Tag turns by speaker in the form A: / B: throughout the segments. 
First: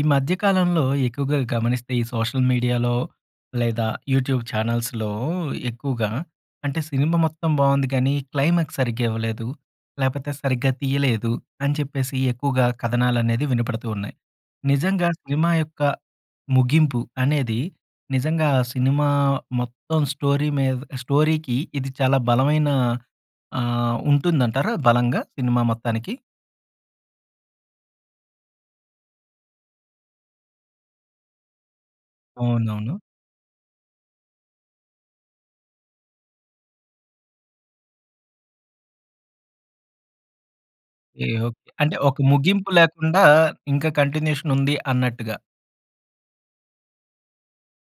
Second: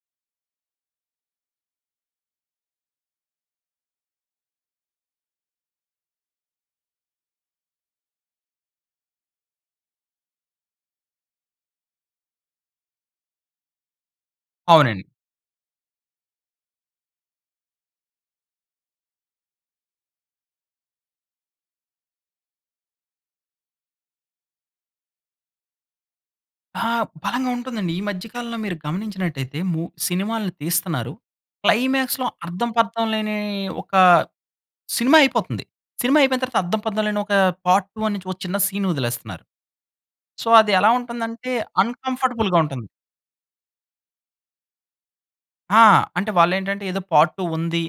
A: ఈ మధ్యకాలంలో ఎక్కువగా గమనిస్తే, ఈ సోషల్ మీడియాలో లేదా యూట్యూబ్ ఛానల్స్‌లో ఎక్కువగా అంటే, సినిమా మొత్తం బావుంది, కానీ క్లైమాక్స్ సరిగ్గా ఇవ్వలేదు. లేకపోతే సరిగ్గా తీయలేదు అని చెప్పేసి ఎక్కువగా కథనాలనేది వినపడుతూ ఉన్నాయి.
B: అవునం
A: నిజంగా సినిమా యొక్క ముగింపు అనేది, నిజంగా సినిమా మొత్తం స్టోరీ మీద స్టోరీకి ఇది చాలా బలమైన ఆహ్, ఉంటుందంటారా? బలంగా సినిమా మొత్తానికి?
B: ఆ! బలంగా ఉంటుందండి. ఈ మధ్య కాలంలో మీరు గమనించినట్లయితే, మూ సినిమాలని తీస్తున్నారు, క్లైమాక్స్‌లో అర్థం
A: అవునవును.
B: పర్థం లేని ఒక సినిమా అయిపోతుంది. సినిమా అయిపోయిన తర్వాత అర్ధం పర్థం లేని ఒక పార్ట్ 1 నుంచి ఒక చిన్న సీన్ వదిలేస్తున్నారు. సో, అది ఎలా
A: ఎ
B: ఉంటుందంటే,
A: ఓకె. అంటే, ఒక
B: అన్‌కంఫోర్టబుల్‌గా
A: ముగింపు
B: ఉంటుంది.
A: లేకుండా ఇంకా కంటిన్యూషన్ ఉంది అన్నట్టుగా.
B: ఆ! అంటే వాళ్ళు ఏంటంటే, ఏదో పార్ట్ 2 ఉంది,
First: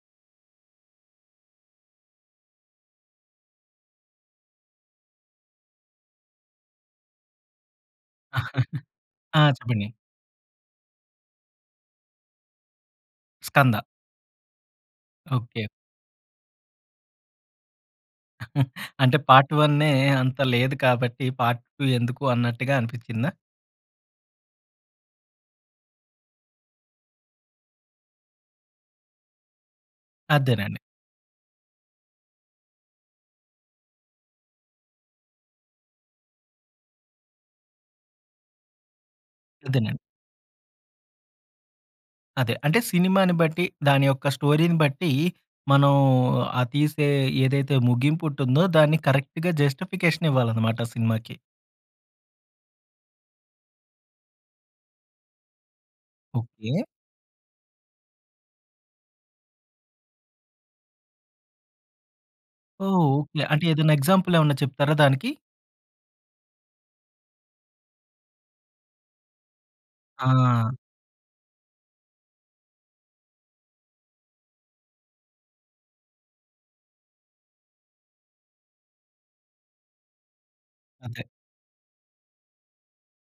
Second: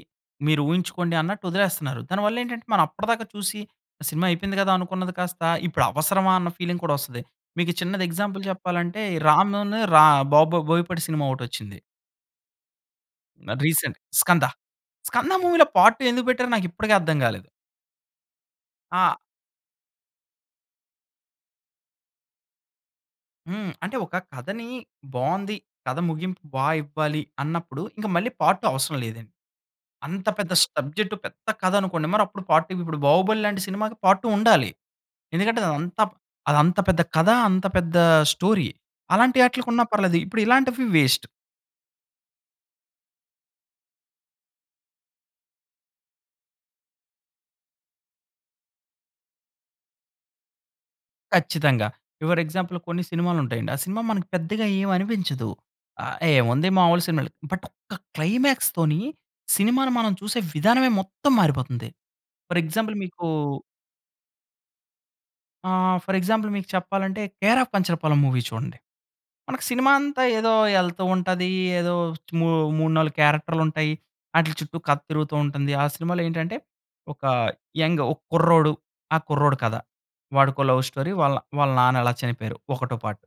B: మీరు ఊహించుకోండి అన్నట్టు వదిలేస్తున్నారు. దానివల్ల ఏంటంటే, మనం అప్పటిదాకా చూసి సినిమా అయిపోయింది కదా! అనుకున్నది కాస్త, ఇప్పుడు అవసరమా! అన్న ఫీలింగ్ కూడా వస్తది. మీకు చిన్నది ఎగ్జాంపుల్ చెప్పాలంటే, ఈ
A: ఆ!
B: రామ్ ను
A: చెప్పండి.
B: రా బొ బొ బోయపాటి సినిమా ఒకటి వచ్చింది.
A: స్కంద.
B: రీసెంట్ స్కంద. స్కంద
A: ఓకె.
B: మూవీలో పార్ట్ 2 ఎందుకు పెట్టారో? నాకు ఇప్పటికి అర్థం కాలేదు. ఆ!
A: అంటే పార్ట్ వన్నే అంత లేదు కాబట్టి, పార్ట్ 2 ఎందుకు అన్నట్టుగా అనిపించిందా?
B: హ్మ్, అంటే ఒక కథని బావుంది. కథ ముగింపు బా ఇవ్వాలి. అన్నప్పుడు ఇంక మళ్ళీ పార్ట్ 2 అవసరం లేదండి. అంత పెద్ద
A: అదేనండి.
B: స్టబ్జెక్ట్ పెద్ద కథ అనుకోండి, మరి అప్పుడు పార్ట్ 2, ఇప్పుడు 'బాహుబలి' లాంటి సినిమాకి పార్ట్ 2 ఉండాలి. ఎందుకంటే అది అంత, అది అంత పెద్ద కథ, అంత పెద్ద స్టోరీ అలాంటి ఆటిలకి ఉన్నా
A: అదేనండి.
B: పర్లేదు ఇప్పుడు ఇలాంటివి వేస్ట్.
A: అదే అంటే సినిమాని బట్టి, దాని యొక్క స్టోరీని బట్టి, మనం ఆ తీసే ఏదైతే ముగిపుంటుందో, దాన్ని కరెక్ట్‌గా జస్టిఫికేషన్ ఇవ్వాలన్నమాట, సినిమాకి.
B: కచ్చితంగా. యువర్ ఎగ్జాంపుల్ కొన్ని సినిమాలు ఉంటాయండి. ఆ సినిమా మనకి పెద్దగా ఏమి అనిపించదు. ఆహ్, ఏముంది
A: ఓకె!
B: మాములు సినిమాలు. బట్ ఒక్క క్లైమాక్స్ తోని సినిమాని మనం చూసే విధానమే, మొత్తం మారిపోతుంది. ఫర్
A: ఓహ్!
B: ఎగ్జాంపుల్ మీకు
A: ఓకె, అంటే ఏదన్నా ఎగ్జాంపుల్ ఏమన్నా చెప్తారా దానికి?
B: ఆహ్, ఫర్ ఎగ్జాంపుల్ మీకు చెప్పాలంటే, 'కేర్ ఆఫ్ కంచరపాలెం' మూవీ చూడండి. మనకు సినిమా అంతా ఏదో
A: ఆ!
B: ఎళ్తూ ఉంటది. ఏదో మూ మూడు, 4 క్యారెక్టర్‌లు ఉంటాయి. ఆటిల చుట్టూ కథ తిరుగుతూ ఉంటుంది. ఆ సినిమాలో ఏంటంటే ఒక యంగ్ ఒక కుర్రోడు, ఆ కుర్రోడు కథ. వాడికో లవ్ స్టోరీ
A: అంతే.
B: వాళ్ళ, వాళ్ళ నాన్న ఎలా చనిపోయారు? ఒకటో పార్ట్.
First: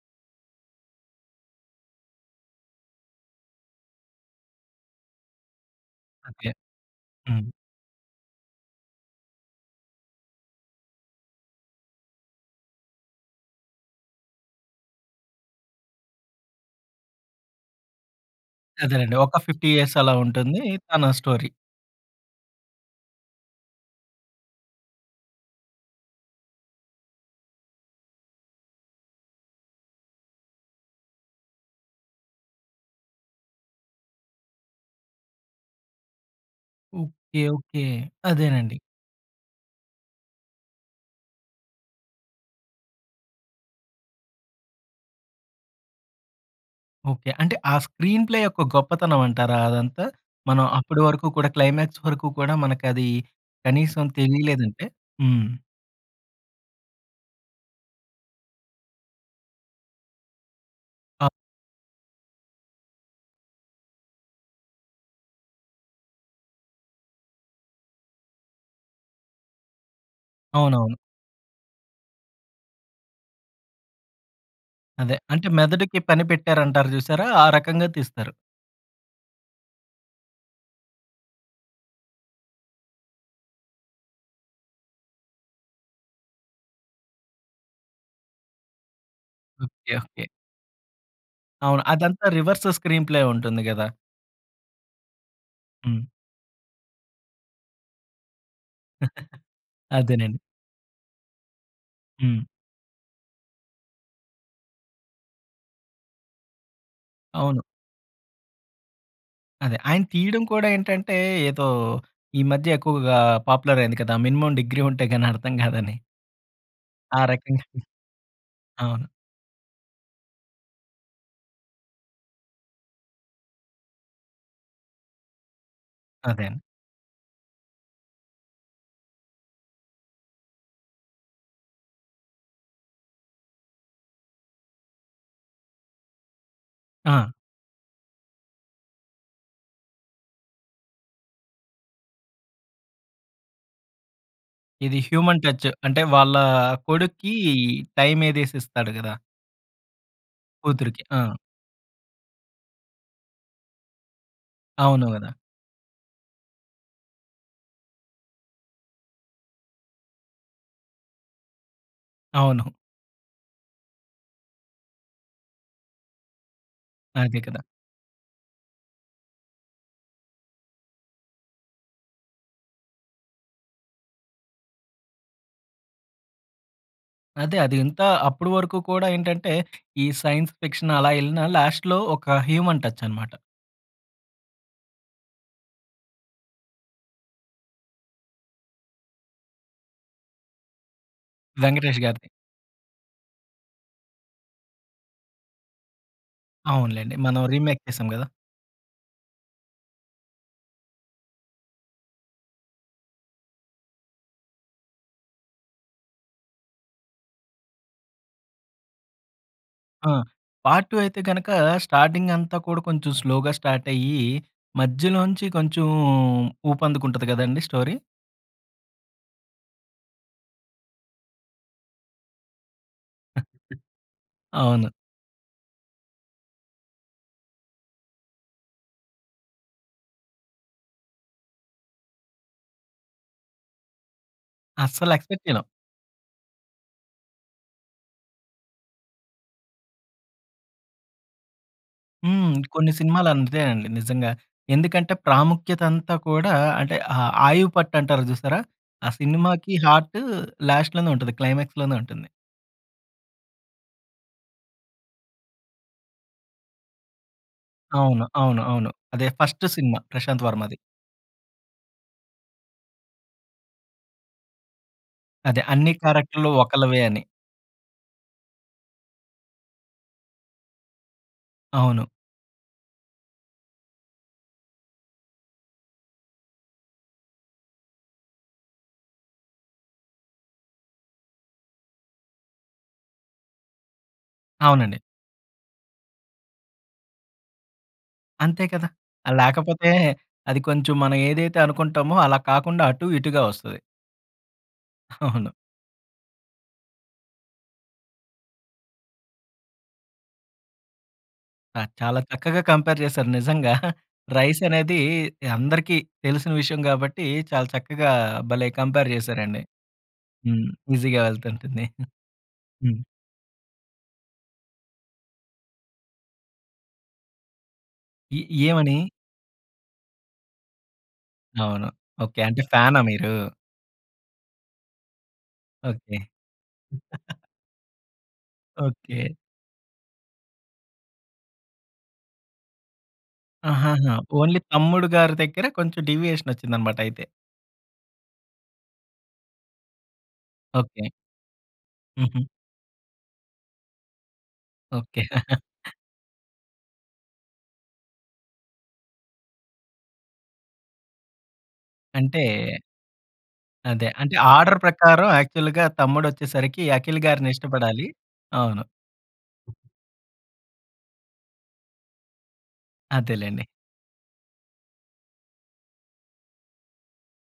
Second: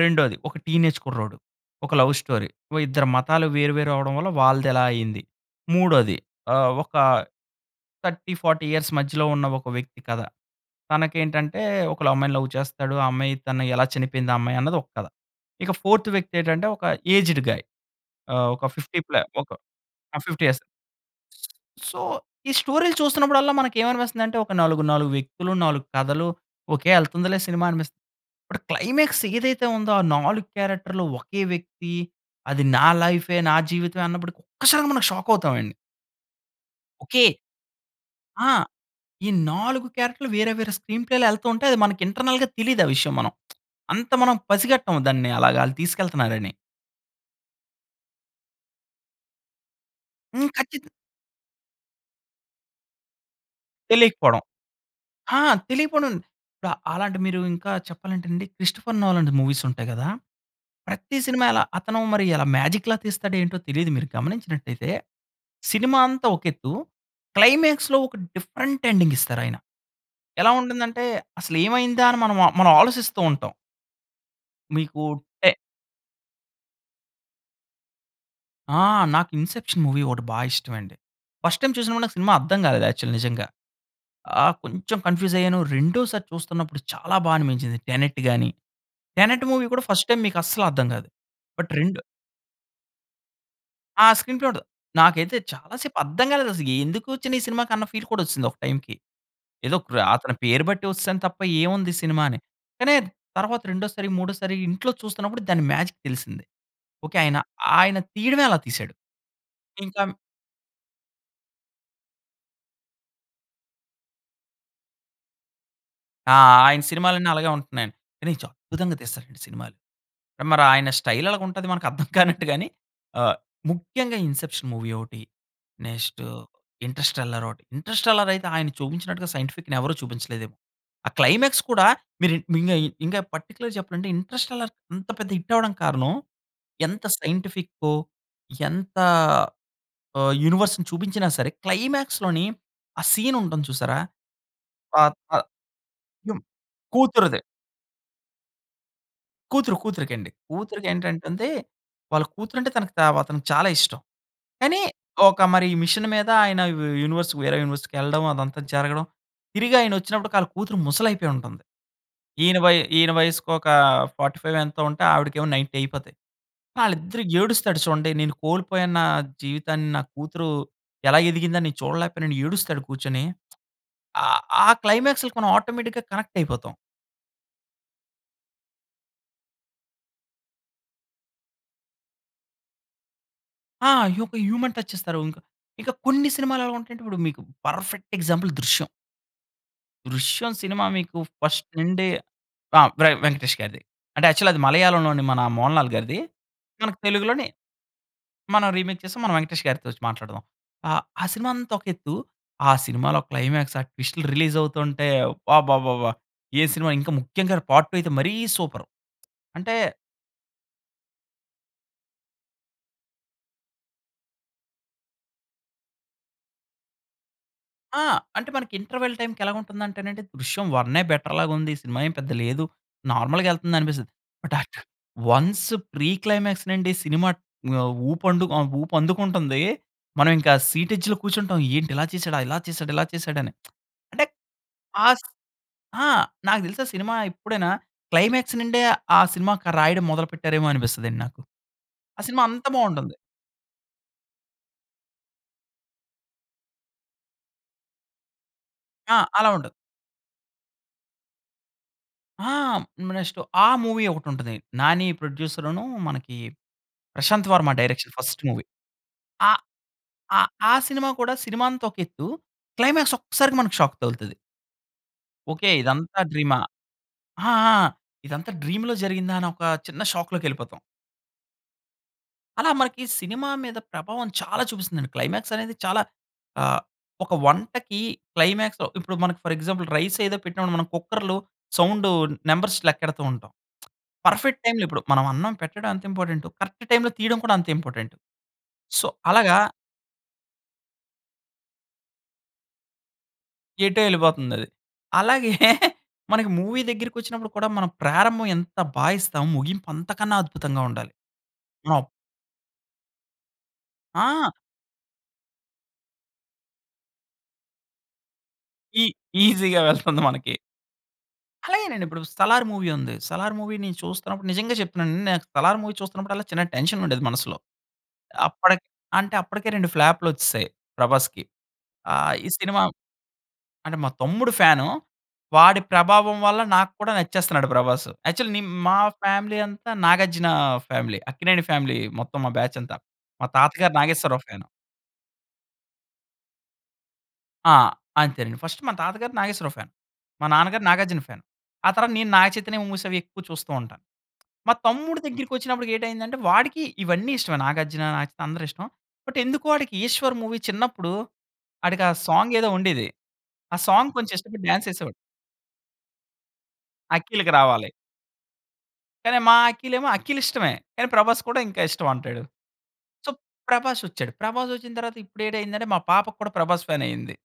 B: రెండోది ఒక టీనేజ్ కుర్రోడు, ఒక లవ్ స్టోరీ, ఓ ఇద్దరు మతాలు వేరు, వేరు అవ్వడం వల్ల వాళ్ళది ఎలా అయింది. మూడోది
A: అంతే,
B: ఆహ్, ఒక
A: హ్మ్.
B: 30, 40 ఇయర్స్ మధ్యలో ఉన్న ఒక వ్యక్తి కథ. తనకి ఏంటంటే ఒకళ్ళ అమ్మాయిని లవ్ చేస్తాడు. ఆ అమ్మాయి తను ఎలా చనిపోయింది ఆ అమ్మాయి, అన్నది ఒక కథ. ఇక ఫోర్త్ వ్యక్తి ఏంటంటే ఒక ఏజ్డ్ గాయ్. ఆహ్, ఓక 50 ప్ల
A: అదేనండి, ఒక
B: ఒక
A: 50 ఇయర్స్ అలా
B: ఆహ్ 50 ఇయర్స్.
A: ఉంటుంది, తన స్టోరీ.
B: సో, ఈ స్టోరీలు చూస్తున్నప్పుడల్లా మనకి ఏమనిపిస్తుంది అంటే, ఒక నాలుగు, నాలుగు వ్యక్తులు 4 కథలు ఓకే ఎళ్తుందిలే సినిమా అనిపిస్. ఇప్పుడు క్లైమాక్స్ ఏదైతే ఉందో, ఆ 4 క్యారెక్టర్‌లు ఒకే వ్యక్తి, అది నా లైఫే, నా జీవితమే అన్నప్పుడు ఒక్కసారి మనం షాక్ అవుతాం అండి. ఓకె.
A: ఓకె. ఓకె.
B: ఆ!
A: అదేనండి.
B: ఈ 4 క్యారెక్టర్‌లు వేరే, వేరే స్క్రీన్ ప్లేలో ఎల్తోంటే, అది మన ఇంటర్నల్‌గా తెలీదా విషయం. మనం అంత మనం పసిగట్టం. దాన్ని అలాగాళ్ళు తీసుకెళ్తన్నారని.
A: ఓకె. అంటే ఆ స్క్రీన్ ప్లే యొక్క గొప్పతనం అంటారా అదంతా?
B: హ్మ్.
A: మనం
B: ఖచ్చితం
A: అప్పడి వరకు కూడా, క్లైమాక్స్ వరకు కూడా, మనకది, కనీసం
B: తెలియకపోవడం.
A: తెలియలేదంటే.
B: ఆ!
A: హ్మ్.
B: తెలియకపోడం, ఇపుడు అలాంటి మీరు ఇంకా చెప్పాలంటే అండి, క్రిస్టోఫర్ నోలన్ ది మూవీస్ ఉంటాయి కదా! ప్రతి సినిమా ఎలా అతను మరి ఎల మ్యాజిక్‌లా తీస్తాడో ఏంటో తెలీదు. మీరు గమనించినట్టయితే, సినిమా అంతా ఒక ఎత్తు. క్లైమాక్స్‌లో ఒక డిఫరెంట్ ఎండింగ్ ఇస్తారాయన. ఎలా
A: అవునవును.
B: ఉంటుందంటే, అసలు ఏమైందా? అని మనం, మనం ఆలోసిస్తూ ఉంటాం. మీకూ
A: అదే. అంటే
B: టే
A: మెదడుకి పని పెట్టారంటారు చూసారా? ఆ రకంగా తీస్తారు.
B: ఆ! నాకు 'ఇన్‌సెప్షన్' మూవీ ఒకటి బా ఇష్టం అండి. ఫస్ట్ టైమ్ చూసినప్పుడు, నాకు సినిమా అర్థం కాలేదు, యాక్చువల్ నిజంగా. ఆహ్, కొంచెం కన్ఫ్యూజ్ అయ్యాను. రెండోసారి చూస్తున్నప్పుడు చాలా బా అనిపించింది 'టెనెట్' గాని. 'టెనెట్' మూవీ కూడా
A: ఓకె.
B: First time
A: okay.
B: మీకు అస్సలు అర్థం కాదు. బట్
A: అవును.
B: రెండు
A: అదంతా రెవర్స్ స్క్రీన్ ప్లే ఉంటుంది గదా!
B: ఆ! స్క్రీన్ ప్లే ఉండదు. నాకైతే చాలా సేపు
A: హ్మ్.
B: అర్థం కాలేదసలు. ఎందుకు వచ్చనీసినిమాకి అన్న ఫీల్ కూడా వచ్చిసింది ఒక టైమ్‌కి. ఏదో ప్ర అతని
A: అదేనండి.
B: పేరు బట్టి వచ్చేసాను తప్ప, ఏవుంది? సినిమా అని.
A: హ్మ్.
B: కానీ, తర్వాత రెండోసారి, మూడోసారి, ఇంట్లో చూస్తున్నప్పుడు, దాని మ్యాజిక్ తెలిసింది. ఓకె. ఆయన,
A: అవును.
B: ఆయన తీయడమే అలా తీసాడు.
A: అదే. ఆయన
B: ఇంకం
A: తీయడం కూడా ఏంటంటే, ఏదో ఈ మధ్య ఎక్కువగా పాపులర్ అయింది కదా, మినిమమ్ డిగ్రీ ఉంటే గాని అర్థం కాదని.
B: ఆ! ఆయన సినిమాలన్ని అలాగే
A: ఆరకంగానె.
B: ఉంటున్నాయండి. కానీ చాలా అద్భుతంగా
A: అవును.
B: తీస్తాడండి సినిమాలు. మరి ఆయన స్టైల్ అలగుంటది మనకర్థం కానట్టు గాని, ఆహ్, ముఖ్యంగా 'ఇన్సెప్షన్' మూవీ ఒకటి. నెక్స్ట్,
A: అదే అండి.
B: 'ఇంటర్స్టెల్లార్' ఒకటి. 'ఇంటర్స్టెల్లార్' అయితే, ఆయన చూపించినట్టుగా సైంటిఫిక్‌ని ఎవరూ చూపించలేదేమో. ఆ క్లైమాక్స్ కూడా, మిర్ మింగాయ్ ఇంకా పార్టిక్యులర్‌గా చెప్పలంటే, 'ఇంటర్స్టెల్లార్' అంత పెద్ద హిట్ అవడానికి కారణం, ఎంత
A: ఆ!
B: సైంటిఫికొ ఎంత ఆహ్, యూనివర్స్‌ని చూపించినా సరే, క్లైమాక్స్‌లోని ఆ సీన్ ఉంటుంది చూసారా? ప
A: ఇది
B: హా
A: హ్యూమన్ టచ్. అంటే, వాళ్ళ
B: యుం
A: కొడుక్కి,
B: కూతురుదె.
A: టైమ్ ఏదేసిస్తాడు కదా!
B: కూతురు, కూతురుకండి.
A: కూతురికి. ఆ!
B: కూతురికేంటంటంది, వాళ్ళ కూతురు అంటే తనకి వ అతనికి చాలా ఇష్టం. కానీ,
A: అవును గదా!
B: ఒక మరి మిషన్ మీద ఆయన యూ యూ యూనివర్స్ వేరే యూని‌వర్స్‌కెళ్లడం, అదంతా జరగడం, తిరిగి ఆయనొచ్చినప్పుడు కాళ్ళ కూతురు ముసలి అయిపోయి ఉంటుంది. ఈయన
A: అవును.
B: వయ్ ఈయన వయసుకొక, 45 ఎంతో ఉంటే, ఆవిడకేమో 90 అయిపోతాయి. ఆళ్ళిద్దరూ
A: అదే కదా!
B: ఏడుస్తాడు చూడండి, "నేను కోల్పోయాను నా జీవితాన్ని. నా కూతురు ఎలా ఎదిగిందని నేను చూడలేకపోయానని" ఏడుస్తాడు కూర్చొని. ఆ ఆ క్లైమాక్స్‌లకి మనం ఆటోమేటిక్‌గా కనెక్ట్ అయిపోతాం.
A: అదే. అది ఇంతా, అప్పడు వరకు కూడా ఏంటంటే, ఈ సైన్స్ ఫిక్షన్ అలా ఎళ్ళిన లాస్ట్‌లో ఒక హ్యూమన్ టచ్చనమాట.
B: ఆ! యొక హ్యూమన్ టచ్ ఇస్తారు. ఇంకా. ఇక కొన్ని సినిమాలు ఎలా ఉంటాయి అంటే ఇప్పుడు మీకు పర్ఫెక్ట్ ఎగ్జాంపుల్ 'దృశ్యం.' 'దృశ్యం' సినిమా మీకు ఫస్ట్
A: వెంకటేష్
B: నుండీ
A: గారిది.
B: ఆహ్, వె వెంకటేష్ గారిది. అంటే యాక్చువలి అది మలయాళం లోని, మన మోహన్ లాల్ గారిది. మనకి
A: అవునులెండి. మనం
B: తెలుగులోని,
A: రీమేక్ చేసాం కదా.
B: మనం రీమేక్ చేసి, మనం వెంకటేష్ గారితో వచ్చి మాట్లాడుదాం. ఆహ్, సినిమా అంతా ఒక ఎత్తు. ఆ సినిమాలో క్లైమాక్స్, ఆ ట్విస్ట్‌లు రిలీజవుతుంటే, అబ్బాబ్బాబ్బా! ఏ సినిమా ఇంకా ముఖ్యంగా పార్ట్ 2 అయితే మరీ సూపరు. అంటే
A: ఆ! పార్ట్ 2 అయితే గనుక, స్టార్టింగంతా కూడా కొంచెం స్లోగా స్టార్టయ్యి, మధ్యలో నుంచి కొంచెం ఊపందుకుంటుంది కదండీ స్టోరీ?
B: ఆ! అంటే మనకి ఇంటర్వల్ టైమ్‌కెలా ఉంటుందంటే నండి. 'దృశ్యం' వన్నె, బెటర్ లాగా ఉంది. సినిమా ఏం పెద్ద లేదు, నార్మల్‌గెళ్తుంది అనిపిస్తది. బట్ అ
A: అవును.
B: వన్స్ ప్రీ క్లైమాక్స్ నుండి సినిమా ఆహ్, ఊప్ ఆహ్, ఊపందుకుంటుంది. మనం ఇంకా సీటెడ్జ్‌లో కూర్చుంటాం. ఏంటి ఇలా చేసాడా, ఇలా చేసాడా, ఇలా చేసాడా అని అంటే,
A: అస్సలు
B: ఆస్
A: ఎక్స్పెక్ట్ చేయలం.
B: ఆ! నాకు తెలుసా సినిమా ఎప్పుడైనా క్లైమాక్స్ నుండే, ఆ సినిమాకి రాయడం మొదలు పెట్టారేమో అనిపిస్తుంది అండి నాకు. ఆ సినిమా
A: హ్మ్,
B: అంత
A: కొన్ని
B: బాగుంటుంది.
A: సినిమాలు అంతేనండి నిజంగా. ఎందుకంటే, ప్రాముఖ్యత అంతా కూడా అంటే, ఆ ఆయువుపట్టు అంటారు జూసారా? ఆ
B: ఆ! అలా ఉండదు.
A: సినిమాకి హార్ట్ లాస్ట్ లోనే ఉంటుంది. క్లైమాక్స్ లోనే ఉంటుంది.
B: ఆ! నెక్స్ట్ 'అ!' మూవీ ఒకటుంటది. నాని ప్రొడ్యూసర్ను, మనకి ప్రశాంత్ వర్మ డైరెక్షన్,
A: అవును.
B: ఫస్ట్
A: అవును.
B: మూవీ.
A: అవును. అదే
B: ఆహ్,
A: ఫస్ట్ సినిమా ప్రశాంత్
B: 'అ!' ఆ
A: వర్మది.
B: సినిమా కూడా, సినిమా అంత ఒక ఎత్తు, క్లైమాక్స్ ఒక్కసారిగా షాక్ తగులుతది.
A: అదే,
B: ఓకె,
A: అన్ని
B: ఇదంతా
A: క్యారెక్టర్‌లు
B: డ్రీమా,
A: ఒకళ్ళవే అని.
B: ఆ! ఆ! ఇదంతా డ్రీమ్‌లో జరిగిందా? అని ఒక చిన్న షాక్‌లోకెళ్ళిపోతాం.
A: అవును.
B: అలా మనకి సినిమా మీద ప్రభావం చాలా చూపిస్తుందండి. క్లైమాక్స్ అనేది చాలా ఆహ్, ఒక వంటకి క్లైమాక్స్‌లో ఇప్పుడు మనకు ఫర్ ఎగ్జాంపుల్ రైస్ ఏదో పెట్టి మనం కుక్కర్‌లో సౌండు నంబర్స్ లెక్కెడుతూ ఉంటాం. పర్ఫెక్ట్ టైమ్‌లో
A: అవునండి.
B: ఇప్పుడు, మనం అన్నం పెట్టడం ఎంత ఇంపార్టెంటో, కరెక్ట్ టైమ్‌లో తీయడం కూడా అంతే ఇంపార్టెంటు
A: అంతే కదా!
B: సో,
A: అహ్,
B: అలాగా
A: లేకపోతే అది కొంచెం మనం ఏదైతే అనుకుంటామో, అలా కాకుండా అటు ఇటుగా వస్తది.
B: ఎటో ఎళ్ళిపోతుంది అది.
A: అవును.
B: అలాగే, మనకి మూవీ దగ్గరికొచ్చినప్పుడు కూడా మనం ప్రారంభం ఎంత బా ఇస్తామో, ముగింపు అంతకన్నా అద్భుతంగా ఉండాలి.
A: అ! చాలా చక్కగా కంపేర్ చేశారు నిజంగా.
B: ఆ!
A: రైసనేది అందరికీ తెలిసిన విషయం గాబట్టి, చాలా చక్కగా భలే
B: ఈ
A: కంపేర్ చేశారండి.
B: ఈజీ‌గా వెళ్తుంది మనకి.
A: హ్మ్. ఈజీగా వెళ్తుంటుంది.
B: అలాగేనండి ఇప్పుడు 'సలార్' మూవీ
A: హ్మ్.
B: ఉంది. 'సలార్' మూవీ‌ని చూస్తున్నప్పుడు, నిజంగా చెప్తున్నానండి నేను 'సలార్' మూవీ చూస్తున్నప్పుడు అల్లా చిన్న టెన్షనుండేది, మనసులో.
A: ఎ
B: అప్పటి
A: ఏమని?
B: అంటే అప్పటికే 2 రెండు ఫ్లాప్‌లొచ్చేసాయి, ప్రభాస్‌కి.
A: అవును.
B: ఆహ్,
A: ఓకె.
B: ఈ
A: అంటే
B: సినిమా
A: ఫ్యానా మీరు?
B: అంటే మా తమ్ముడు ఫ్యానూ. వాడి
A: ఓకె.
B: ప్రభావం వల్ల నాకు కూడా నచ్చేస్తున్నాడు ప్రభాసు. యాక్చువల్లీ నే మా
A: ఓకె.
B: ఫ్యామిలీ అంతా, నాగార్జున ఫ్యామిలీ అక్కినేని ఫ్యామిలీ మొత్తం మా బ్యాచ్ అంతా. మా తాతగారు,
A: ఆహాహా!
B: Nageswararao
A: only
B: fan.
A: తమ్ముడు గారి దగ్గర, కొంచెం డీవియేషన్ వచ్చిందన్నమాట అయితే.
B: ఆహ్, అంతేనండి ఫస్ట్ మా తాతగారు నాగేశ్వరరావు ఫ్యాన్, మా నాన్నగారు
A: ఓకె.
B: నాగార్జున ఫ్యాన్, ఆ తర్వాత నేను
A: హుహు.
B: నాగచైతన్య మూవీస్ అవి ఎక్కువ చూస్తూ ఉంటాను. మా తమ్ముడు
A: ఓకె.
B: దగ్గరికి వచ్చినప్పుడు ఏటైందంటే వాడికి ఇవన్నీ ఇష్టమే. నాగార్జున, నాగచైతన అందరూ ఇష్టం. బట్ ఎందుకో వాడికి 'ఈశ్వర్' మూవీ చిన్నప్పుడు, ఆడికి ఆ
A: అంటే
B: సాంగ్ ఏదో ఉండేది. ఆ
A: అదే,
B: సాంగ్ కొంచెం
A: అంటే
B: ఇష్టపడి
A: ఆర్డర్
B: డాన్స్ వేసేవాడు.
A: ప్రకారం యాక్చువల్‌గా తమ్ముడొచ్చేసరికి, అఖిల్ గారిని
B: అఖిల్‌కి రావాలి.
A: ఇష్టపడాలి, అవును.
B: కానీ మా అఖిల్ ఏమో అఖిల్ ఇష్టమే, కానీ ప్రభాస్ కూడా ఇంకా ఇష్టం అంటాడు. సో
A: అదేలెండి.
B: ప్రభాస్ వచ్చాడు. ప్రభాస్ వచ్చిన తరువాత ఇప్పుడు ఏటయిందంటే, మా పాప కూడా ప్రభాస్ ఫ్యాన్ అయింది.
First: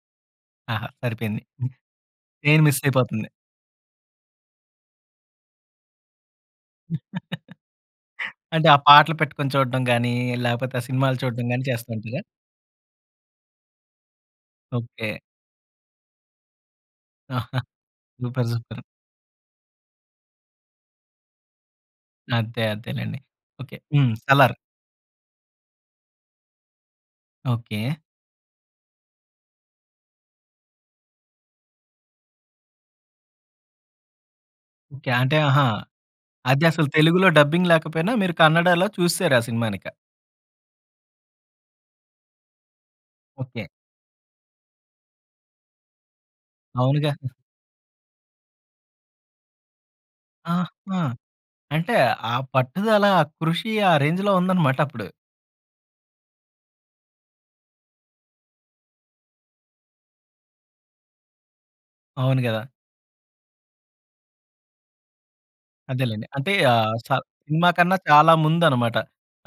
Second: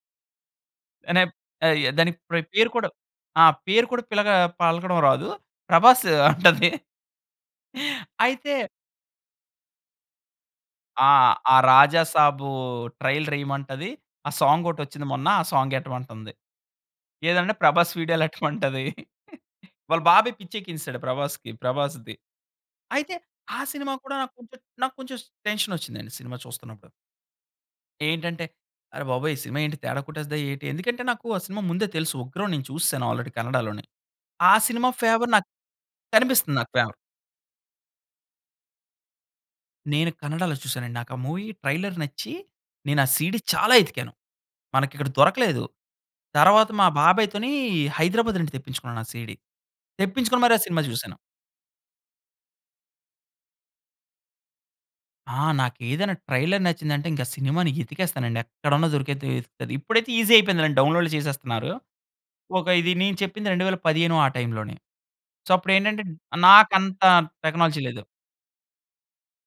A: ఆహా!
B: నేప్
A: సరిపోయింది.
B: ఆయా దానికి ప్ర
A: మెయిన్
B: పేరు
A: మిస్
B: కూడా
A: అయిపోతుంది.
B: ఆ! పేరు కూడా పిలగా పలకడం రాదు. ప్రభాస్ అంటది. అయితే
A: అంటే ఆ పాటలు పెట్టుకొని చూడడం గాని, లేకపోతే ఆ
B: ఆ!
A: సినిమాలు చూడడం
B: ఆ
A: గాని
B: రాజా
A: చేస్తుంటారా?
B: సాబు ట్రైలర్ ఏయమంటది. ఆ సాంగ్ ఒకటి వచ్చింది.
A: ఓకె.
B: మొన్న ఆ సాంగ్ ఎట్టమంటుంది. ఏదంటే
A: ఆహా!
B: Prabhas
A: super super.
B: వీడియోలెట్టమంటది వాళ్ళ బాబాయి పిచ్చి ఎక్కించేసాడు ప్రభాస్‌కి ప్రభాస్‌ది.
A: అంతే
B: అయితే
A: అంతేలెండి.
B: ఆ
A: ఓకే,
B: సినిమా
A: హ్మ్.
B: కూడా
A: సలార్.
B: నాకొంచెం నాకొంచెం టెన్షన్ వచ్చిందండి సినిమా చూస్తున్నప్పుడు.
A: ఓకె.
B: ఏంటంటే, "అరె బాబోయ్ ఈ సినిమా ఏంటి తేడా కొట్టేస్ధా ఏటి?" ఎందుకంటే నాకు ఆ సినిమా ముందే తెలుసు. ఉగ్రం నేను చూస్సేను ఆల్రెడీ కన్నడలోనే. ఆ సినిమా
A: ఓకె,
B: ఫేవర్
A: అంటే
B: నాక్
A: ఆహా!
B: కనిపిస్తుంది
A: అది
B: నాకు
A: అసలు
B: ఫేవర్.
A: తెలుగులో డబ్బింగ్ లేకపోయినా, మీరు కన్నడలో చూసేసారు ఆ సినిమానిక.
B: నేను కన్నడలో చూసాను అండి. నాకు ఆ మూవీ ట్రైలర్ నచ్చి, నేను ఆ సీడీ
A: ఓకె.
B: చాలా ఎతికాను. మనకిక్కడ దొరకలేదు. తర్వాత మా
A: అవునుగా.
B: బాబాయ్‌తోని హైదరాబాద్ నుండి తెప్పించుకున్నాను ఆ సీడీ. తెప్పించుకొని మరీ ఆ సినిమా
A: ఆహా!
B: చూశాను.
A: అంటే ఆ పట్టుదల, కృషి ఆ రేంజ్‌‌‌‌లో ఉందన్నమాట అప్పుడు.
B: ఆ! నాకు ఏదైనా ట్రైలర్ నచ్చిందంటే ఇంక సినిమాని ఎతికేస్తానండి, ఎక్కడున్నా దొరికేద్ది. అది ఇప్పుడైతే ఈజీ అయిపోయిందండి డౌన్‌లోడ్ చేసేస్తున్నారు.
A: అవును గదా!
B: ఒక ఇది నేను చెప్పింది 2015 ఆ టైమ్‌లోని సో అప్పుడు ఏంటంటే,
A: అదేలెండి. అంటే ఆహ్,
B: నాకంత
A: స సినిమా
B: టెక్నాలజీ
A: కన్నా
B: లేదు.
A: చాలా ముందన్నమాట.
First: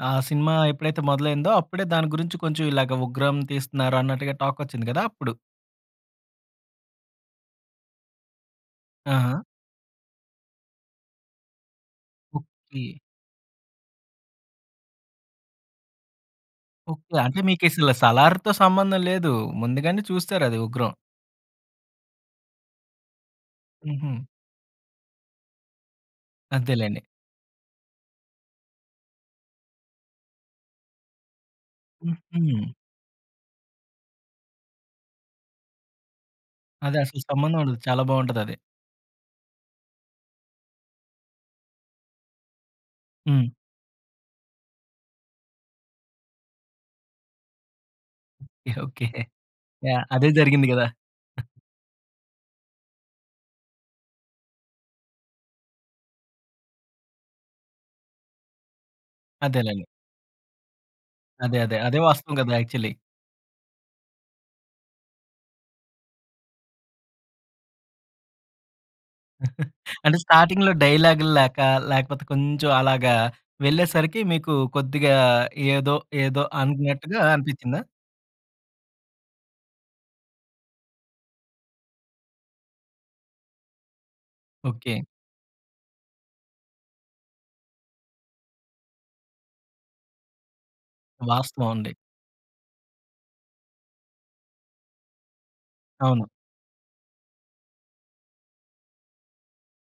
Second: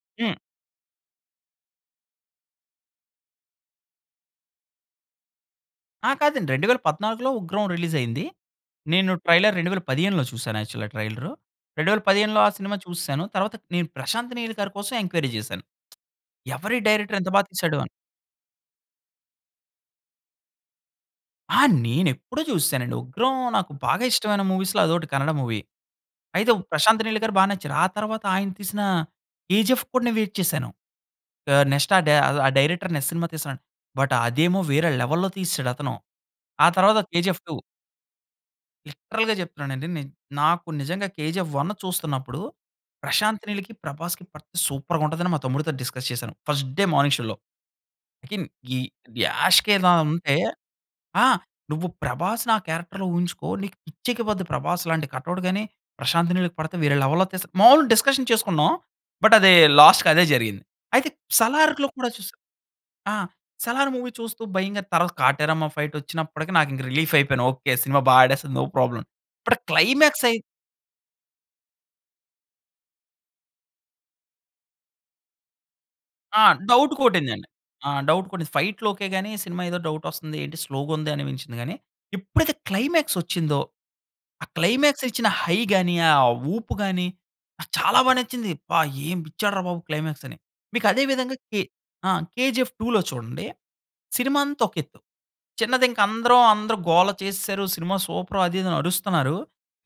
A: ఆ
B: హ్మ్.
A: సినిమా ఎప్పుడైతే మొదలైందో అప్పుడే, దాని గురించి కొంచెం ఇలాగ 'ఉగ్రం' తీస్తున్నారు, అన్నట్టుగా టాక్ వచ్చింది గదా అప్పుడు.
B: ఆ! కాదండి, 2014లో ఉగ్రం రిలీజ్ అయింది. నేను
A: ఆహా!
B: ట్రైలర్ 2015లో చూసాను. యాక్చువల్‌గా ట్రైలరు. 2015లో ఆ సినిమా
A: ఓకె.
B: చూసేసాను, తర్వాత నేను 'ప్రశాంత్ నీల్' గారి కోసం ఎంక్వైరీ చేశాను. ఎవరీ
A: ఓకే.
B: డైరెక్టర్? ఇంత
A: అంటే
B: బాగా
A: మీకు
B: తీసాడు అని.
A: అసలు సలార్‌తో సంబంధం లేదు. ముందుగానే చూస్తారు అది 'ఉగ్రం'.
B: ఆ! నేను ఎప్పుడో చూసేసానండి. 'ఉగ్రం' నాకు బాగా
A: హుహు.
B: ఇష్టమైన మూవీస్‌లో అదోకటి కన్నడ మూవీ. అయితే
A: అంతేలెండి.
B: 'ప్రశాంత్ నీల్' గారు బాగా నచ్చారు. ఆ తర్వాత ఆయన తీసిన కేజీఎఫ్‌కి కూడా నేను వెయిట్ చేశాను. ఆహ్, నెక్స్ట్ ఆ డై ఆ
A: హుహు.
B: డైరెక్టర్ అనే సినిమా తీస్తానాడు. బట్ అదేమో వేరే లెవెల్‌లో తీసాడు అతను. ఆ
A: అది
B: తర్వాత
A: అసలు
B: కేజీఎఫ్
A: సంబంధం
B: 2.
A: ఉండదు. చాలా బాగుంటది అది.
B: లిటరల్‌గా చెప్తున్నాను అండి. నేన్ నాకు నిజంగా 'కేజీఎఫ్ 1' చూస్తున్నప్పుడు, ప్రశాంత్
A: హ్మ్.
B: నీల్‌కి, ప్రభాస్‌కి పడితే సూపర్‌గా ఉంటది అని, మా తమ్ముడితో డిస్కస్ చేశాను. ఫస్ట్ డే మార్నింగ్ షోలో. ఇకిన్
A: ఓకె,
B: ఈ
A: ఓకె.
B: యాష్ కే
A: యాహ్! అదే
B: దానంటే,
A: జరిగింది కదా!
B: ఆ! "నువ్వు ప్రభాస్‌ని ఆ క్యారెక్టర్‌లో ఊహించుకో నీకు పిచ్చెక్కిపోద్ది." ప్రభాస్ లాంటి కటౌట్ గాని, ప్రశాంత్ నీల్‌కి పడితే వేరే లెవెల్‌లో తీస్తాడు. మాములుగా డిస్కషన్ చేసుకున్నాం. బట్ అదే
A: అదేలేలే.
B: లాస్ట్‌కి అదే జరిగింది. అయితే
A: అదే అదే!
B: సలార్‌లో
A: అదే
B: కూడా చూసా
A: వాస్తవం కదా! ఆక్చువల్లీ.
B: ఆ! 'సలార్' మూవీ చూస్తూ భయంగా, తర్వాత కాటేరమ్మ ఫైట్ వచ్చినప్పటికి, నాకు ఇంకా రిలీఫ్ అయిపోయాను. ఓకె, సినిమా బాగా ఆడేస్తుంది, నో ప్రాబ్లమ్. బట్ ఆ
A: అంటే,
B: క్లైమాక్స్ అయి
A: స్టార్టింగ్‌లో డైలాగ్‌లు లేక, లేకపోతే కొంచెం అలాగా, వెళ్ళేసరికి మీకు కొద్దిగా ఏదో,
B: ఆ!
A: ఏదో
B: డౌట్
A: అనుకున్నట్టుగా
B: కొటిందండి,
A: అనిపించిందా?
B: ఆ! డౌట్ కొట్టింది. ఫైట్‌లు ఓకె గాని, సినిమా ఏదో డౌటోస్తుంది, ఏంటి స్లోగా ఉంది అనిపించింది కానీ, ఎప్పుడైతే క్లైమాక్స్ వచ్చిందో, ఆ
A: ఓకె.
B: క్లైమాక్స్ ఇచ్చిన హై గాని, ఆ ఊపు గాని నాకు చాలా బాగా నచ్చింది. "అబ్బా! ఏ ఇచ్చాడు రా బాబు క్లైమాక్స్" అని. మీకు అదే విధంగా కే
A: వాస్తవం అండి.
B: ఆ! కేజీఎఫ్ 2లో చూడండి. సినిమా అంతా ఒక ఎత్తు. చిన్నది, ఇంకా
A: అవును.
B: అందరం అందరు గోల చేసేసారు, సినిమా సూపర్ అది ఇది అని అరుస్తున్నారు.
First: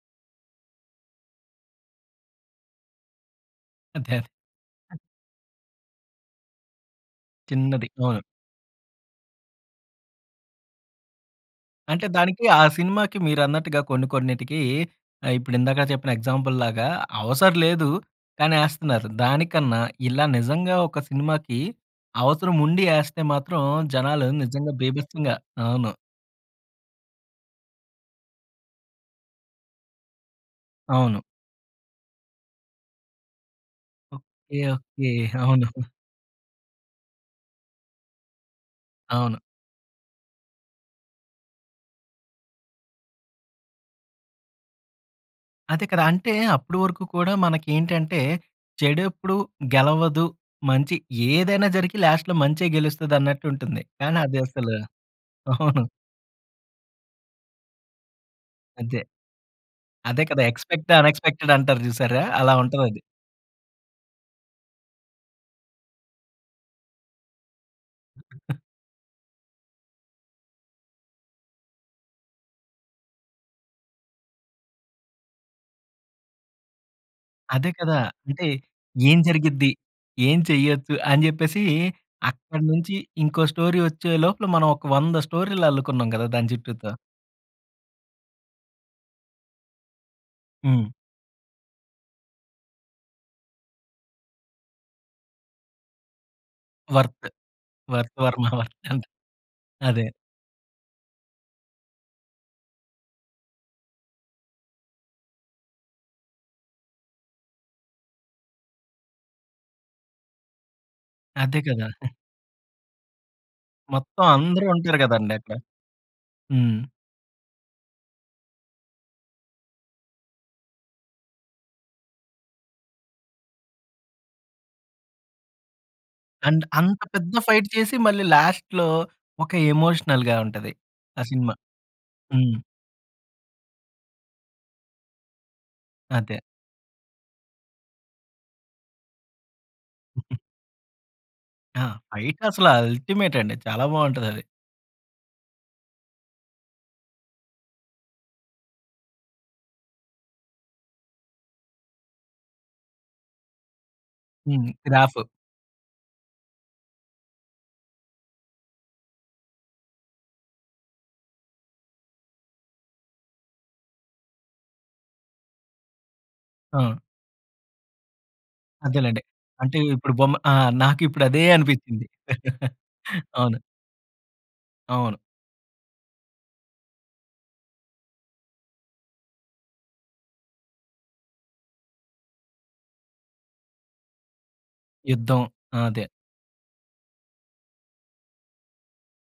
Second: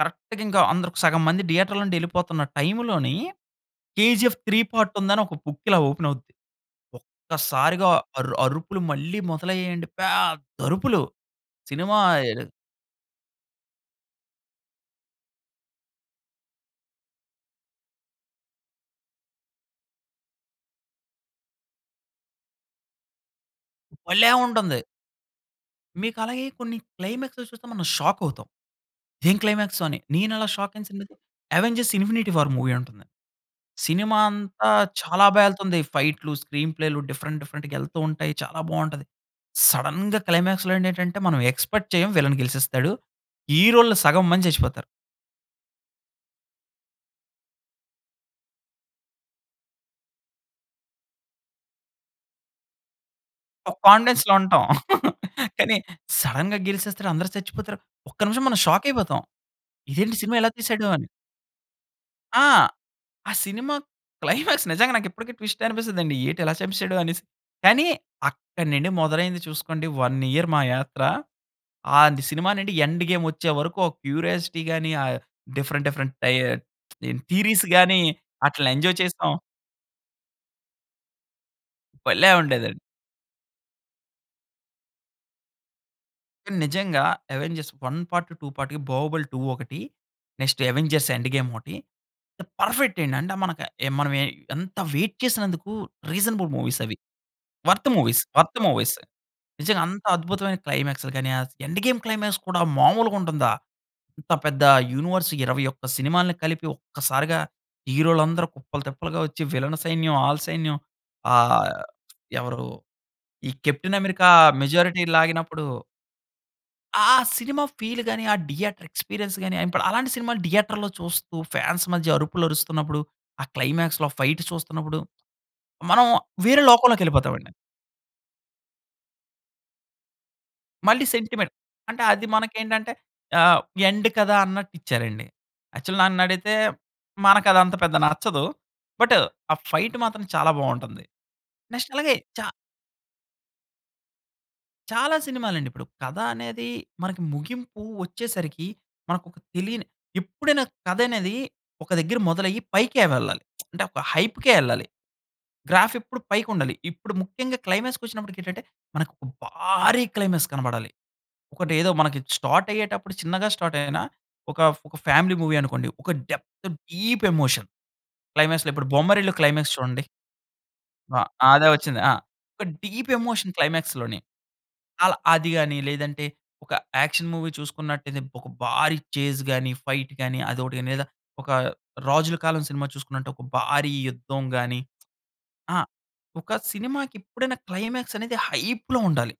B: కరెక్ట్‌గా ఇంకా అందరు సగం మంది థియేటర్‌లో నుంచి వెళ్ళిపోతున్న టైమ్‌లోని,
A: అదే,
B: 'కేజీఎఫ్
A: అదే!
B: 3' పార్ట్ ఉందని ఒక బుక్ ఇలా ఓపెన్ అవుద్ది.
A: చిన్నది.
B: ఒక్కసారిగా
A: అవును.
B: అరు అరుపులు మళ్ళీ మొదలయ్యాయండి. పెద్ద అరుపులు సినిమా
A: అంటే దానికి ఆ సినిమాకి మీరన్నట్టుగా కొన్ని కొన్నిటికి ఆహ్, ఇప్పుడు ఇందాక చెప్పిన ఎగ్జాంపుల్‌లాగా అవసరలేదు కానీ ఏస్తున్నారు. దానికన్నా ఇలా నిజంగా ఒక సినిమాకి, అవసరం ఉండి ఏస్తే మాత్రం, జనాలు
B: భలే
A: నిజంగా
B: ఉంటుంది!
A: బీభత్సంగా అవును.
B: మీకు అలాగే కొన్ని క్లైమాక్స్‌లో చూస్తే, మనం షాక్ అవుతాం. ఇది ఏం క్లైమాక్సు? అని నేను అలా షాక్ అయిన సినిమా అయితే,
A: అవును.
B: 'అవెంజర్స్ ఇన్ఫినిటీ వార్' మూవీ ఉంటుంది. సినిమా
A: ఓకె,
B: అంతా
A: ఓకె.
B: చాలా బా
A: అవును.
B: ఎళ్తుంది. ఫైట్‌లు, స్క్రీన్ ప్లేలు డిఫరెంట్, డిఫరెంట్‌గా ఎళ్తూ ఉంటాయి. చాలా బాగుంటది.
A: అవును.
B: సడెన్‌గా క్లైమాక్స్‌లో ఏండేటంటే, మనం ఎక్స్పెక్ట్ చేయం విల్లన్ గెలిచేస్తాడు. హీరోలు సగం మంది చచ్చిపోతారు.
A: అదే కదా! అంటే, అప్పుడు వరకు కూడా, మనకేంటంటే, చెడెప్పుడూ గెలవదు. మంచి ఏదైనా జరిగి, లాస్ట్‌లో మంచే
B: ఒక
A: గెలుస్తదన్నట్టుంటుంది. కానీ
B: కాన్ఫిడెన్స్‌లో
A: అది
B: ఉంటాం.
A: అసలు,
B: కానీ,
A: అవును.
B: సడెన్‌గా గెలిసేస్తరు, అందరు చచ్చిపోతరు. ఒక్క నిమిషం మనం షాక్
A: అదే.
B: అయిపోతాం. ఇదేంటి
A: అదే
B: సినిమా
A: కదా!
B: ఇలా తీసాడు,
A: ఎక్స్పెక్ట్ ద
B: అని.
A: అన్ఎక్స్పెక్ట‌డ్ అంటారు చూసారా?
B: ఆ!
A: అలా ఉంటదది.
B: ఆ సినిమా క్లైమాక్స్ నిజంగా నాకిప్పటికి ట్విస్ట్ అనిపిస్తుందండి. ఏటి ఇలా సంపిశాడు, అనేసి. కానీ, అక్కడి నుండి మొదలైంది చూసుకోండి. 1 ఇయర్ మా యాత్ర. ఆంది సినిమానండి, 'ఎండ్ గేమ్' వచ్చేవరకు ఓ క్యూరియాసిటీ గాని, ఆహ్, డిఫరెంట్ డిఫరెంట్ టయర్ దీని థీరీస్
A: అదే కదా!
B: గాని,
A: అంటే,
B: అట్ల ఎంజాయ్
A: ఏం
B: చేసాం.
A: జరిగిద్ది? ఏం చెయ్యచ్చు? అని జెప్పేసి,
B: భలే
A: అక్కడి
B: ఉండేదండి.
A: నుంచి, ఇంకో స్టోరీ వచ్చే లోపల, మనం ఒక 100 స్టోరీలు అల్లుకున్నాం కదా! దాని
B: కానీ,
A: చుట్టూత.
B: నిజంగా, 'అవెంజర్స్ 1 పార్ట్, 2 పార్ట్' కి, 'బాహుబలి-2' ఒకటి, నెక్స్ట్
A: హ్మ్.
B: 'అవెంజర్స్ ఎండ్ గేమ్' ఓటి, ద పర్ఫెక్ట్ అండి. అంటే మనక ఎ మనవే ఎంత వెయిట్ చేసినందుకు, రీసనబుల్ మూవీస్ అవి.
A: వర్త్.
B: వర్త్
A: వర్త్
B: మూవీస్,
A: వర్మ
B: వర్త్
A: వర్త్
B: మూవీస్
A: అంటె,
B: నిజంగ అంత
A: అదే.
B: అద్భుతమైన క్లైమాక్స్‌లు గానీ, అస్ 'ఎండ్ గేమ్' క్లైమాక్స్ కూడా మామూలుగుంటుందా? ఇంత పెద్ద యూనివర్స్ 21 సినిమాల్ని కలిపి, ఒక్కసారిగా, హీరో‌లందరూ కుప్పలు, తెప్పలుగా వచ్చి, విలను సైన్యం, ఆల సైన్యం,
A: అదే
B: ఆహ్,
A: కదా!
B: ఎవరు? ఈ 'కెప్టెన్
A: మొత్తం
B: అమెరికా'
A: అందరూ ఉంటారు
B: మెజారిటీ
A: కదండీ! అట్లా.
B: లాగినప్పుడు
A: హ్మ్.
B: ఆ సినిమా ఫీల్ గాని, ఆ థియేటర్ ఎక్స్పీరియన్స్ గాని, ఏంపడ్ అలాంటి సినిమాలు థియేటర్‌లో చూస్తూ, ఫ్యాన్స్ మధ్య అరుపులు అరుస్తున్నప్పుడు, ఆ క్లైమాక్స్‌లో ఫైటు చూస్తున్నప్పుడు, మనం వేరే
A: అండ్, అంత పెద్ద
B: లోకంలోకెళిపోతామండి.
A: ఫైట్ చేసి, మళ్ళీ లాస్ట్‌లో ఒక ఎమోషనల్‌గా ఉంటది,
B: మళ్ళీ
A: ఆ సినిమా.
B: సెంటిమెంట్. అంటే అది
A: హ్మ్.
B: మనకేంటంటే, ఆహ్, ఎండ్ కదా! అన్నట్టిచ్చారండి. యాక్చుల్
A: అదే.
B: నన్నడిగితే, మనకదంత పెద్ద నచ్చదు. బట్ ఆ ఫైట్ మాత్రం చాలా బావుంటంది.
A: ఆ!
B: నెక్స్ట్ అలాగే
A: ఫైట్
B: చా
A: అసల అల్టిమెట్ అండి. చాలా బావుంటదది.
B: చాలా సినిమాలండిపుడు, కథ అనేది, మనకి ముగింపు వచ్చేసరికి, మనకొక తెలియని ఎప్పుడైనా కథనేది, ఒక దగ్గర మొదలయ్యి, పైకే వెళ్ళాలి. అంటే, ఒక హైప్‌కే
A: హ్మ్,
B: వెళ్ళాలి.
A: గ్రాఫు.
B: గ్రాఫ్ ఎప్పుడు పైకుండాలి. ఇప్పుడు ముఖ్యంగా క్లైమాక్స్‌ కొచ్చినప్పటికేంటంటే, మనకొక భారీ క్లైమాక్స్ కనబడాలి. ఒకటేదో మనకి స్టార్ట్ అయ్యేటప్పుడు చిన్నగా స్టార్ట్ అయినా, ఒక ఒక ఫ్యామిలీ మూవీ అనుకోండి, ఒక డెప్త్
A: ఆ!
B: Deep emotion. క్లైమాక్స్‌లో ఇప్పుడు
A: అదేలెండి.
B: 'బొమ్మరిల్లు' క్లైమాక్స్
A: అంటే,
B: చూడండి.
A: ఇప్పుడు బొమ్మ ఆ!
B: ఆ!
A: నాకిప్పుడదే
B: అదే వచ్చింది.
A: అనిపించింది.
B: ఆ! ఒక డీప్ ఎమోషన్
A: అవును.
B: క్లైమాక్స్‌లోని అలా,
A: అవును.
B: అది గాని, లేదంటే, ఒక యాక్షన్ మూవీ చూసుకున్నట్టయితే, ఒక భారీ చేస్ గాని, ఫైట్ గాని, అదోకటి గాని, లేదా ఒక రాజుల కాలం సినిమా చూసుకున్నట్లు, ఒక భారీ యుద్ధం గాని.
A: యుద్ధం.
B: ఆ!
A: అదే.
B: ఒక సినిమాకెప్పుడైనా, క్లైమాక్స్ అనేది హైప్‌లో ఉండాలి.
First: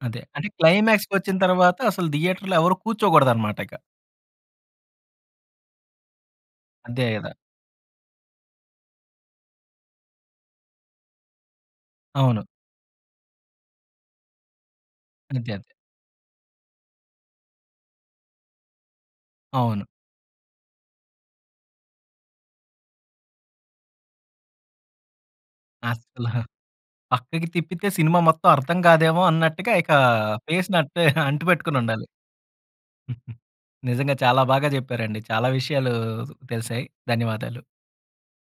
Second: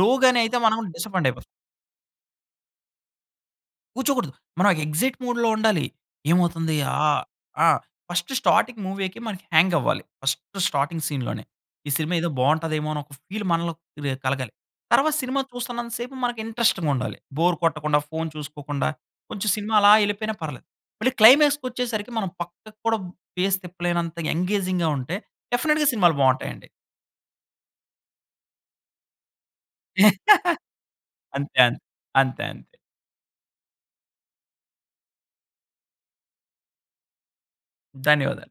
B: లో
A: అదే.
B: గానే
A: అంటే
B: అయితే, మనం
A: క్లైమాక్స్
B: డిసప్పోయింట్
A: కొచ్చిన
B: అయిపోతాం.
A: తర్వాత, అసలు థియేటర్‌లో ఎవరు కూర్చోకోడదనమాటిక.
B: కూర్చోకూడదు. మనం ఎక్సయిట్ మూడ్‌లో ఉండాలి. ఏమవుతుంది?
A: అంతే
B: ఆహ్,
A: కదా!
B: ఆ! ఫస్ట్ స్టార్టింగ్ మూవీకే మనకి హ్యంగ్ అవ్వాలి. ఫస్ట్ స్టార్టింగ్ సీన్‌లోనే ఈ సినిమా ఏదో
A: అవును.
B: బావుంటదేమో, అని ఒక ఫీల్ మనలో క్రియే కలగాలి. తర్వాత సినిమా
A: అంతే, అంతే.
B: చూస్తన్నంత సేపు, మనకు ఇంట్రెస్టింగ్ ఉండాలి. బోర్ కొట్టకుండా, ఫోన్ చూసుకోకుండా, కొంచెం సినిమా
A: అవును.
B: అలా ఎళిపోయినా పర్లేదు. మళ్ళి క్లైమాక్స్‌ కొచ్చేసరికి, మనం పక్కకు కూడా ఫేస్ తిప్పలేనంత ఎంగేజింగ్‌గా ఉంటే, డెఫినెట్‌గా సినిమాలు
A: అసల,
B: బావుంటాయండి.
A: పక్కకి తిప్పితే సినిమా మొత్తం అర్థం కాదేమో అన్నట్టుగా, ఇక, ఫేస్‌ని అట్టే,
B: అంతే, అంత్
A: అంటుపెట్టుకొనుండాలి.
B: అంతే. అంతే.
A: నిజంగా చాలా బాగా చెప్పారండి. చాలా విషయాలూ తెలిసాయి. ధన్యవాదాలు.
B: ధన్యవాదాలు.